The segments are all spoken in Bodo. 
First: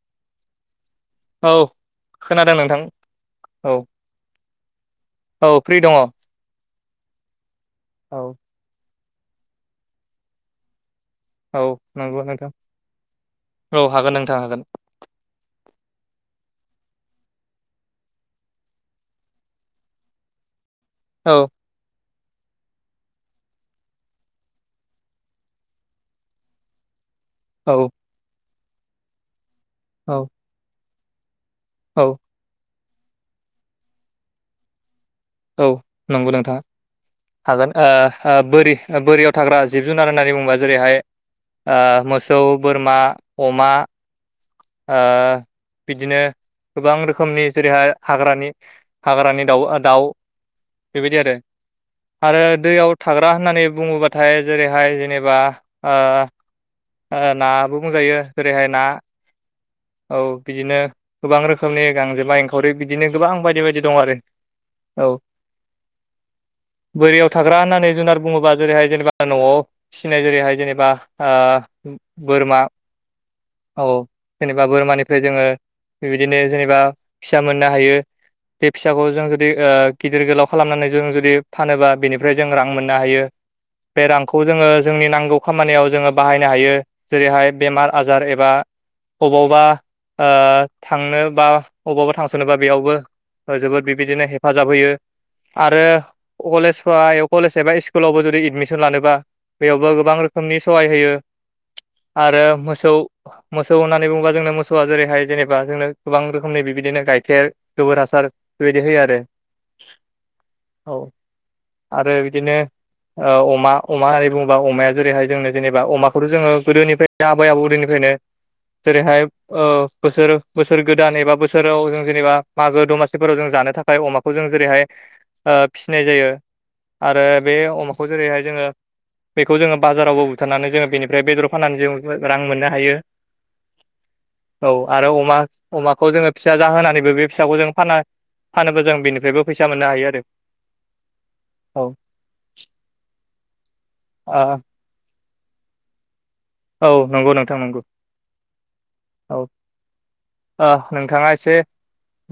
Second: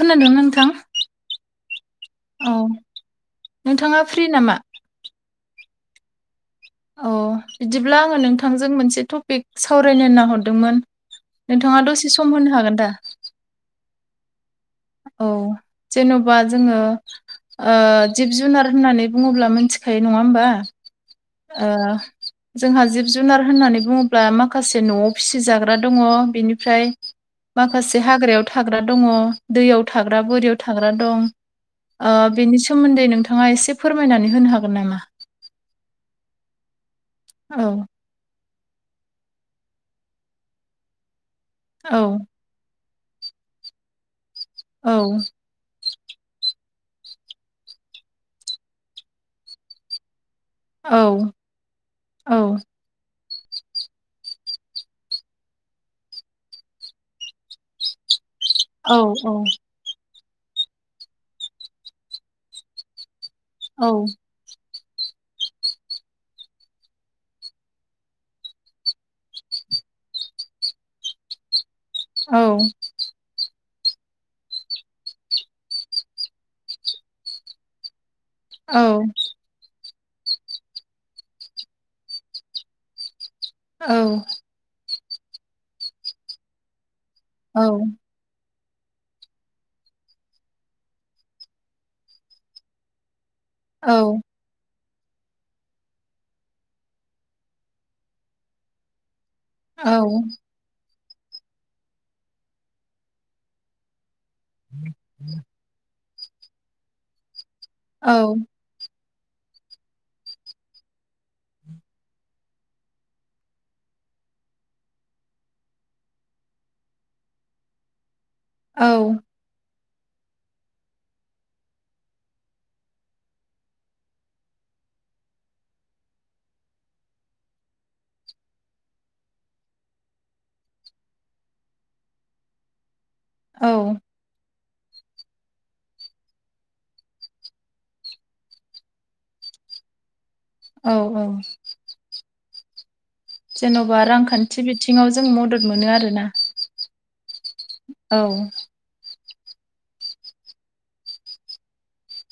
खोनादोंना नोंथां औ खोनादों औ नोंथां औ नोंथाङा फ्रि नामा? औ फ्रि दङ। अ बिदिब्ला आङो नोंथांजों मोनसे टपिक सावरायनो होननानै हरदोंमोन। औ नोंथाङा दसे नंगौ सम नोंथां होनो हागोन दा? औ हागोन नोंथां हागोन। औ जेन'बा जोङो जिब जुनार होननानै बुङोब्ला मोनथिखायो नङा होमबा? औ ओ जोंहा जिब जुनार होननानै बुङोब्ला माखासे न'आव फिसिजाग्रा दङ बेनिफ्राय औ माखासे हाग्रायाव थाग्रा दङ दैयाव थाग्रा औ बोरियाव थाग्रा दं। औ बेनि सोमोन्दै नोंथाङा एसे फोरमायनानै होनो हागोन नामा? औ नंगौ नोंथां हागोन औ ओ बोरि बोरियाव थाग्रा जिब जुनार होननानै बुङोबा जेरैहाय ओ औ मोसौ बोरमा अमा ओ औ बिदिनो गोबां रोखोमनि जेरैहाय हाग्रानि हाग्रानि दाउ दाउ बेबायदि औ आरो आरो औ दैयाव थाग्रा होननानै बुङोबाथाय जेरैहाय जेनेबा ओ नाबो बुंजायो ओेरैहाय ना औ औ औ बिदिनो गोबां रोखोमनि गांजेमा एंखावरि बिदिनो गोबां बायदि बायदि दं औ आरो औ बोरियाव थाग्रा होननानै जुनार बुङोबा जेरैहाय जेनेबा नआव फिसिनाय जेरैहाय जेनेबा ओ औ बोरमा औ जेनेबा बोरमानिफ्राय जोङो बिबायदिनो जेनेबा फिसा मोननो हायो। बे औ फिसाखौ जों जुदि ओ गिदिर गोलाव खालामनानै जों जुदि फानोबा बेनिफ्राय जों रां मोननो हायो औ बे रां खौ जोङो जोंनि नांगौ खामानियाव जोङो बाहायनो हायो जेरैहाय औ बेमार आजार एबा अबावबा थांनो बा अबावबा थांस'नोबा बेयावबो जोबोद औ बेबायदिनो हेफाजाब होयो आरो कलेज कलेज एबा स्कुलावबो जुदि एदमिसन लानोबा बेयावबो गोबां औ रोखोमनि सहाय होयो। आरो मोसौ मोसौ होननानै बुङोबा जोंनो मोसौआ जेरैहाय जेनेबा जोंनो गोबां रोखोमनि बेबायदिनो गाइखेर गोबोर हासार बेबायदि होयो आरो। औ आरो बिदिनो ओ अमा होननानै बुङोबा अमाया जेरैहाय जोंनो जेनेबा अमाखौथ' जोङो गोदोनिफ्राय‌ आबै आबौ उदैनिफ्रायनो जेरैहाय औ ओ बोसोर बोसोर गोदान एबा बोसोराव जों जेनेबा मागो दमासिफोराव जों जानो थाखाय अमाखौ खौ जों जेरैहाय फिसिनाय जायो आरो बे अमाखौ जेरैहाय जोङो बेखौ जोङो बाजारावबो बुथारनानै जोङो बेनिफ्राय बेदर फाननानै जों रां मोननो हायो। औ औ आरो अमा अमाखौ जोङो फिसा जाहोनानैबो बे फिसाखौ जों फानोब्ला जों बेनिफ्रायबो फैसा मोननो हायो आरो। औ औ। औ जेन'बा रांखान्थि ओ बिथिङाव जों मदद मोनो आरोना। औ नंगौ नोंथां नंगौ। औ ओ नोंथाङा एसे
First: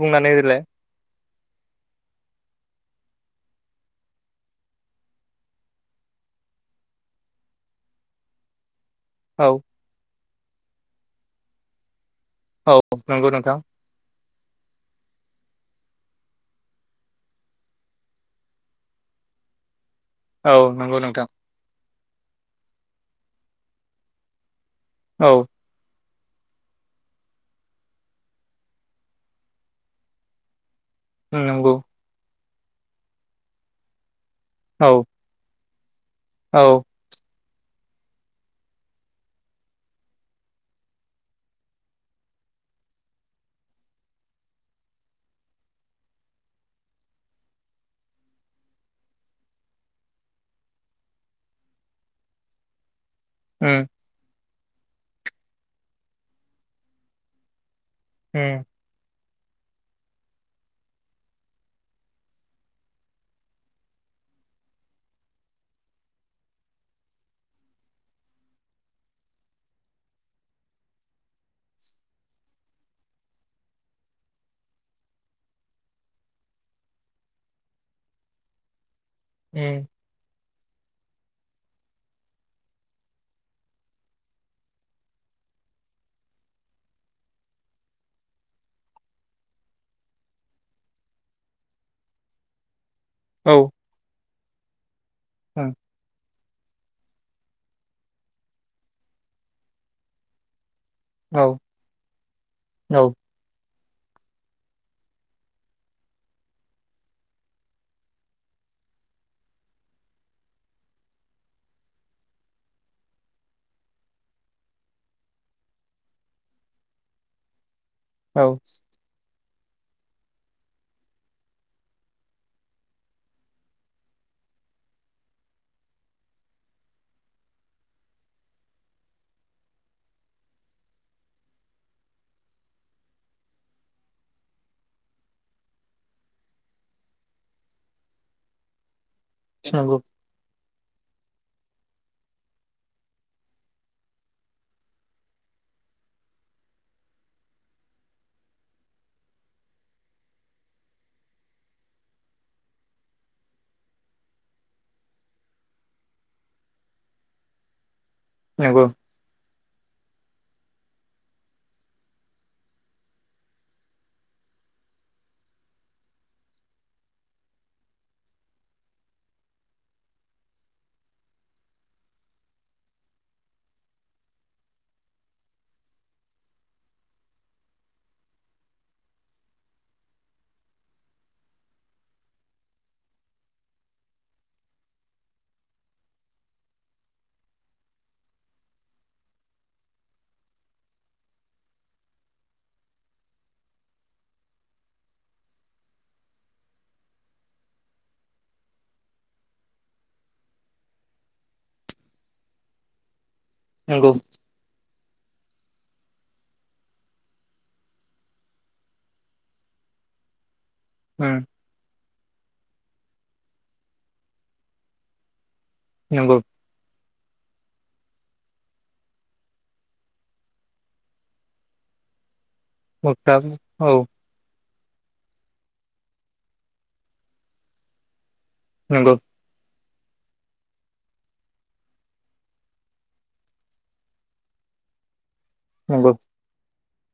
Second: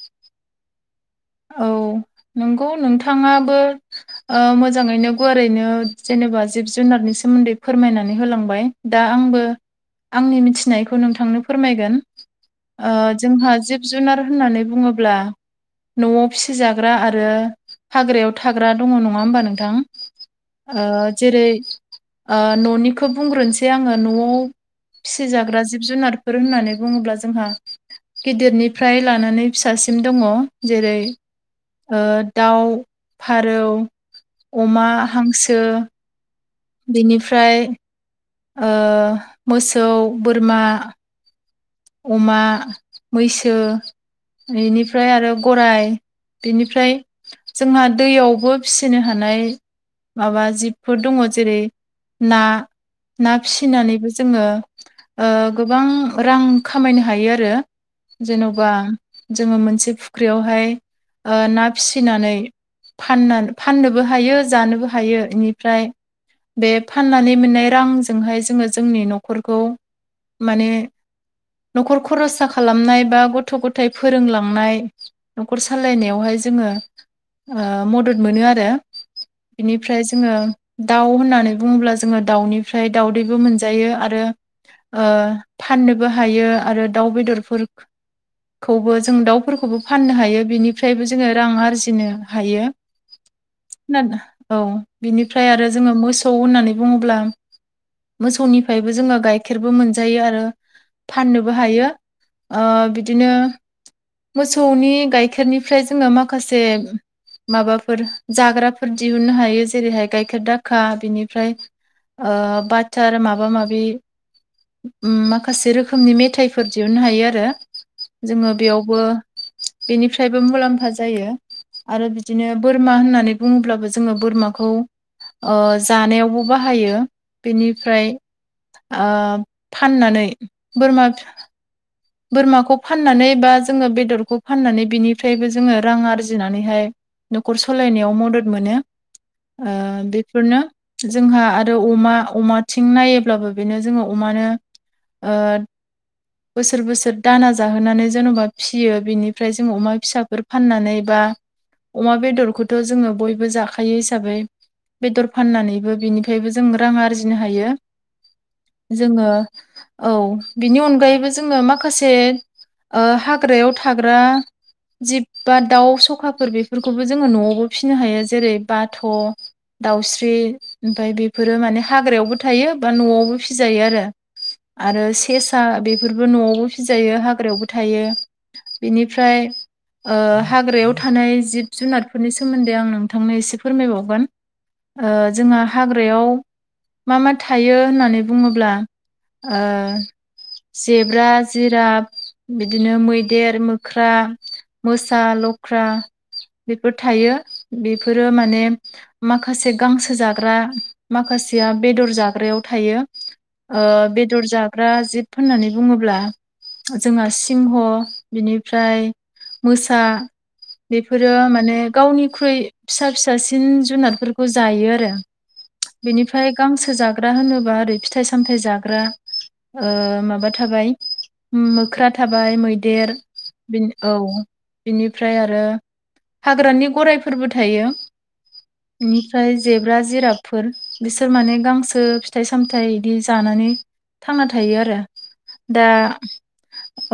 बुंनानै होग्रोलाय। औ नंगौ नोंथाङाबो ओ मोजाङैनो गुवारैनो जेनेबा जिब जुनारनि सोमोन्दै फोरमायनानै होलांबाय। दा आंबो औ आंनि मिथिनायखौ नोंथांनो फोरमायगोन। औ ओ नंगौ नोंथां जोंहा जिब जुनार होननानै बुङोब्ला न'आव फिसिजाग्रा आरो हाग्रायाव थाग्रा दङ नङा होमबा नोंथां। औ ओ नंगौ नोंथां जेरै ओ न'निखौ बुंग्रोनोसै आङो न'आव औ फिसिजाग्रा जिब जुनार बेफोर होननानै बुङोब्ला जोंहा गिदिरनिफ्राय लानानै फिसासिम दङ जेरै ओम नंगौ ओ दाउ, फारौ, अमा, औ हांसो औ बिनिफ्राय ओ मोसौ, बोरमा अमा, मैसो बेनिफ्राय आरो गराय बेनिफ्राय जोंहा दैयावबो फिसिनो हानाय माबा जिबफोर दङ जेरै ना ना उम फिसिनानैबो जोङो ओ गोबां रां खामायनो हायो आरो उम जेन'बा जोङो मोनसे फुख्रियावहाय ओ ना फिसिनानै फानना फाननोबो हायो जानोबो हायो बेनिफ्राय बे फाननानै मोननाय रांजोंहाय जोङो जोंनि न'खरखौ माने न'खर खरसा खालामनाय बा गथ' गथायाइ फोरोंलांनाय न'खर सालायनायावहाय जोङो ओ मदद मोनो आरो उम बिनिफ्राय जों ङो दाउ होननानै बुङोब्ला जोङो दाउनिफ्राय दाउदैबो मोनजायो आरो फाननोबो हायो आरो दाउ बेदरफोर खौबो जों दाउफोरखौबो फाननो हायो बेनिफ्रायबो जोङो रां आरजिनो हायो। [inaudible] औ औ बिनिफ्राय आरो उम जोङो मोसौ होननानै बुङोब्ला मोसौनिफ्रायबो जोङो गाइखेरबो मोनजायो आरो फाननोबो औ हायो ओ औ बिदिनो मोसौनि गाइखेरनिफ्राय जोङो माखासे माबाफोर जाग्राफोर दिहुननो हायो जेरैहाय गायखेर दाखा बिनिफ्राय ओ बाथार माबा माबि ओम माखासे रोखो मनि मेथाइफोर दिहुननो हायो आरो जोङो औ बेयावबो बेनिफ्रायबो मुलाम्फा जायो। आरो बिदिनो बोरमा होननानै बुङोब्लाबो जोङो बोरमाखौ ओ जानायावबो बाहायो बेनिफ्राय ओ फाननानै बोरमा बोरमाखौ फाननानै बा जोङो बेदरखौ फाननानै बिनिफ्रायबो जोङो रां आरजिनानैहाय न'खर सालायनायाव मदद मोनो ओ नंगौ बे फोरनो जोंहा आरो अमा अमाथिं नायोब्लाबो बेनो जोङो अमानो ओ बोसोर बोसोर दाना जाहोनानै जेन'बा फिसियो बिनिफ्राय जों अमा फिसाफोर फाननानै बा अमा बेदरखौथ' जोङो बयबो जाखायो हिसाबै बेदर फाननानैबो बिनिफ्रायबो जों रां आरजिनो हायो। नंगौ जोङो औ बिनि अनगायैबो जोङो माखासे ओ हाग्रायाव थाग्रा जिब बा दाउ सखाफोर बेफोरखौबो जोङो न'आवबो फिसिनो हायो। जेरै बाथ' दाउस्रि ओमफाय बेफोरो माने हाग्रायावबो थायो बा न'आवबो फिजायो आरो। आरो सेसा बेफोरबो न'आवबो फिजायो हाग्रायावबो थायो। बिनिफ्राय ओ हाग्रायाव थानाय जिब जुनारफोरनि सोमोन्दै आं नोंथांनो एसे फोरमाय बावगोन। ओ जोंहा हाग्रायाव मा मा थायो होननानै बुङोब्ला ओ जेब्रा, जिराब बिदिनो मैदेर, मोख्रा मोसा, लख्रा बेफोर थायो। बेफोरो माने माखासे गांसो जाग्रा माखासेया बेदर जाग्रायाव थायो। ओ नंगौ बेदर जाग्रा जिब होननानै बुङोब्ला। जोंहा सिंह बिनिफ्राय मोसा बेफोरो उम माने गावनिख्रुइ फिसा फिसासिन जुनारफोरखौ जायो आरो। नंगौ बेनिफ्राय गांसो जाग्रा होनोबा ओरै फिथाय सामथाय जाग्रा ओ माबा थाबाय मोख्रा थाबाय मैदेर बिन औ बिनिफ्राय आरो हाग्रानि गरायफोरबो थायो। नंगौ नि फ्राय जेब्रा, जिराबफोर बिसोर माने गांसो फिथाइ सामथाइ इदि जानानै थांना थायो आरो। दा नंगौ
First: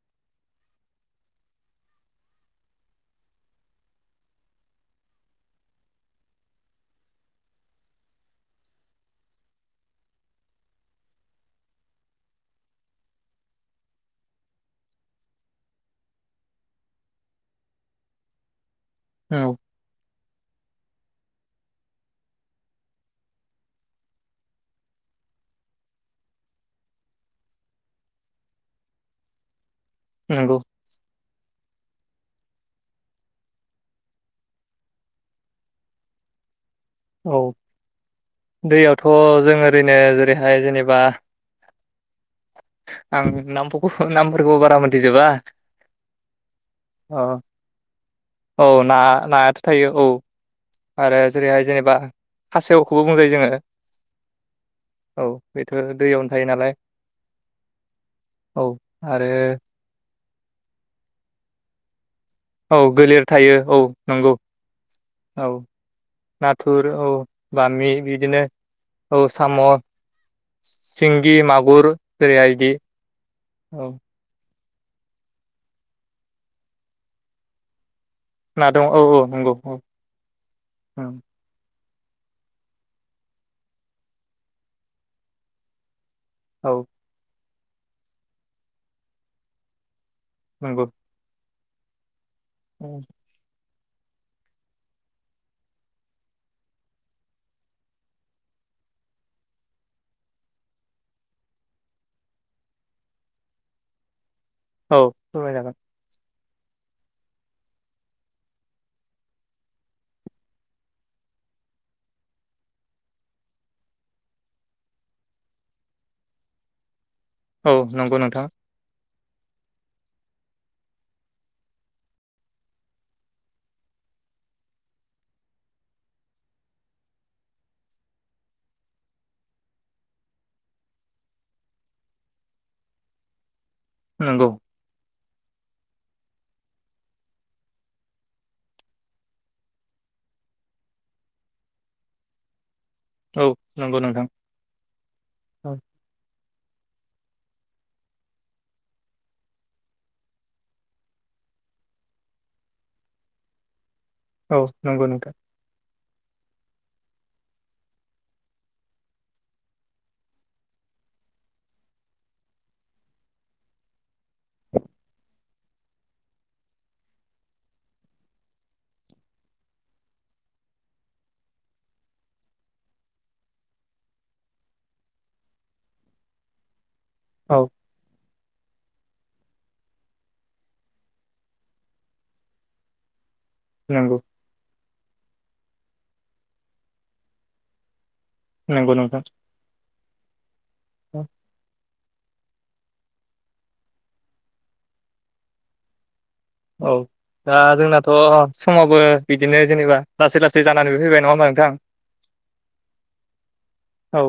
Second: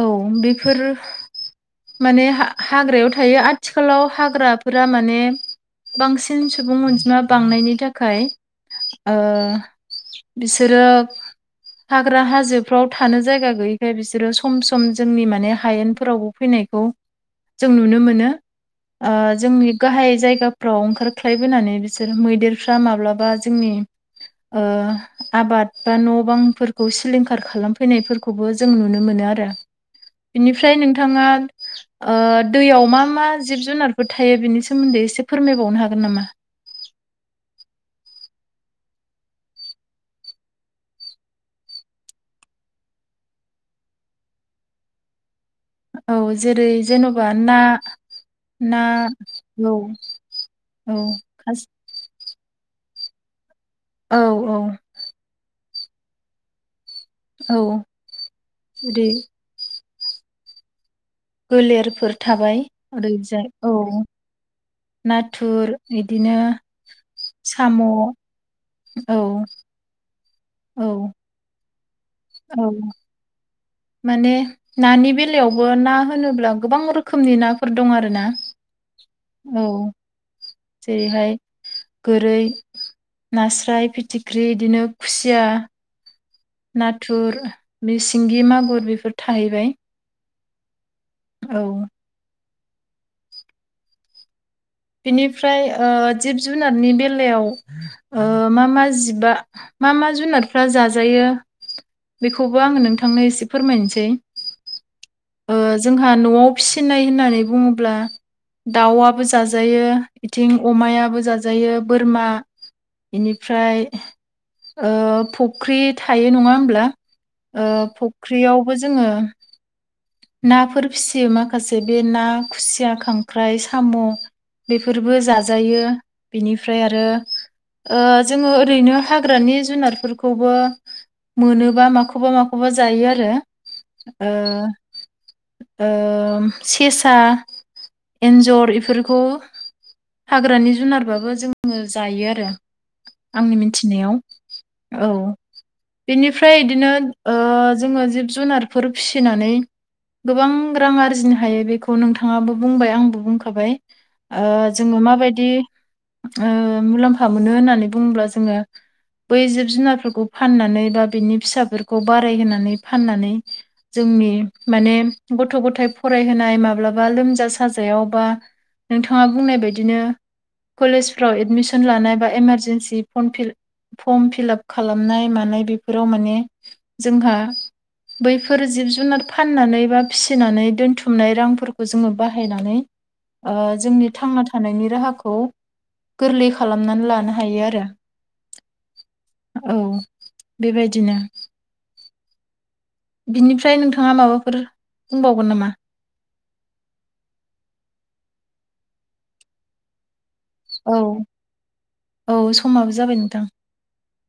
औ बेफोरो माने हा-हाग्रायाव थायो। आथिखालाव हाग्राफोरा माने बांसिन सुबुं अनजिमा बांनायनि थाखाय ओ बिसोरो हाग्रा हाजो फ्राव थानो जायगा गैयैखाय बिसोरो सम सम जोंनि माने हायेनफोरावबो फैनायखौ जों नुनो मोनो। ओ औ जोंनि गाहाय जायगाफ्राव ओंखारख्लाय बोनानै बिसोर मैदेरफ्रा माब्लाबा जोंनि ओ आबाद बा न' बांफोरखौ सिलिं खार खालाम फैनायफोरखौबो जों नुनो मोनो आरो। नंगौ बिनिफ्राय नोंथाङा ओ दैयाव मा मा जिब जुनारफोर थायो। बिनि सोमोन्दै एसे फोरमायबावनो हागोन नामा? औ दैयावथ' जों ओरैनो जेरैहाय जेनेबा आं नामफ'खौ नामफोरखौ बारा मोनथि जोबा। औ जेरै जेन'बा ना औ ना नायाथ' औ थायो औ आरो खास जेरैहाय जेनेबा खासेवखौबो बुंजायो जोङो। औ औ औ बेथ' दैयावनो थायो नालाय। औ औ जुदि आरो गोलेरफोर थाबाय औ गोलेर ओरैजाय थायो। औ नंगौ। औ नाथुर इदिनो नाथुर औ साम' बामि औ बिदिनो औ साम', औ सिंगि, मागुर जरै औ हायदि औ माने नानि बेलायावबो ना होनोब्ला गोबां रोखोमनि नाफोर दं आरो ना। औ जेरैहाय गोरै, नास्राय, फिथिख्रि बिदिनो खुसिया औ नाथुर मि सिंगि मागुर बेफोर थाहैबाय। नंगौ। औ उम बिनिफ्राय ओ जिब जुनारनि बेलायाव मा मा जिबा मा मा जुनारफ्रा जाजायो। बेखौबो आङो नोंथांनो एसे फोरमायनोसै। औ फोरमाय ओ जागोन जोंहा न'आव फिसिनाय होननानै बुङोब्ला दाउआबो जों जाजायो बेथिं अमायाबो जाजायो बोरमा बेनिफ्राय ओ फुख्रि थायो नङा होमब्ला ओ औ नंगौ नोंथां फुख्रियावबो जोङो नाफोर फिसियो माखासे बे ना खुसिया खांख्राइ साम' बेफोरबो जाजायो बेनिफ्राय आरो ओ जोङो ओरैनो हाग्रानि जुनारफोरखौबो मोनोबा माखौबा माखौबा जायो आरो ओ नंगौ ओ सेसा एन्जर इफोरखौ हाग्रानि जुनारबाबो जोङो जायो आरो औ आंनि नंगौ मिथिनायाव नोंथां औ बिनिफ्राय बिदिनो ओ जोङो जिब जुनारफोर फिसिनानै गोबां रां आरजिनो हायो बेखौ नोंथाङाबो बुंबाय आंबो बुंखाबाय ओ औ जोङो नंगौ नोंथां माबायदि ओ मुलाम्फा मोनो होननानै बुङोब्ला जोङो बै जिब जुनारफोरखौ फाननानै बा बेनि फिसाफोरखौ बाराय होनानै फाननानै जोंनि माने गथ' गथाय फरायहोनाय माब्लाबा लोमजा साजायाव बा नोंथाङा बुंनाय बायदिनो कलेजफ्राव एडमिसन लानाय बा इमारजेन्सि [unintelligible] फर्म फिलाप खालामनाय मानाय बेफोराव माने जोंहा औ बैफोर जिब जुनारफोर फाननानै बा फिसिनानै दोनथुमनाय रांफोरखौ जोङो बाहायनानै ओ जोंनि नंगौ थांना थानायनि राहाखौ गोरलै खालामनानै लानो हायो आरो नंगौ नोंथां औ बेबायदिनो बिनिफ्राय नोंथाङा माबाफोर बुंबावगोन नामा औ दा जोंनाथ' समावबो बिदिनो जेनेबा लासै लासै औ जानानैबो फैबाय नङा होमबा नोंथां औ समाबो जाबाय नोंथां औ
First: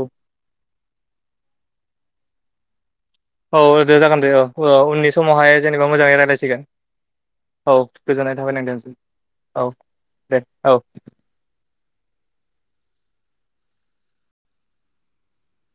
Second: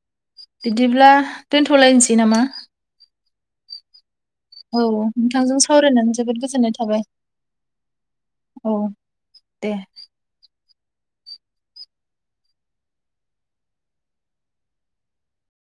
बिदिब्ला दोनथ'लायनोसै नामा औ दे जागोन दे औ औ उननि समावहाय नोंथांजों जेनेबा सावरायनानै मोजाङै जोबोद रायज्लायसिगोन गोजोननाय थाबाय औ गोजोननाय थाबाय नांदों औ औ दे दे औ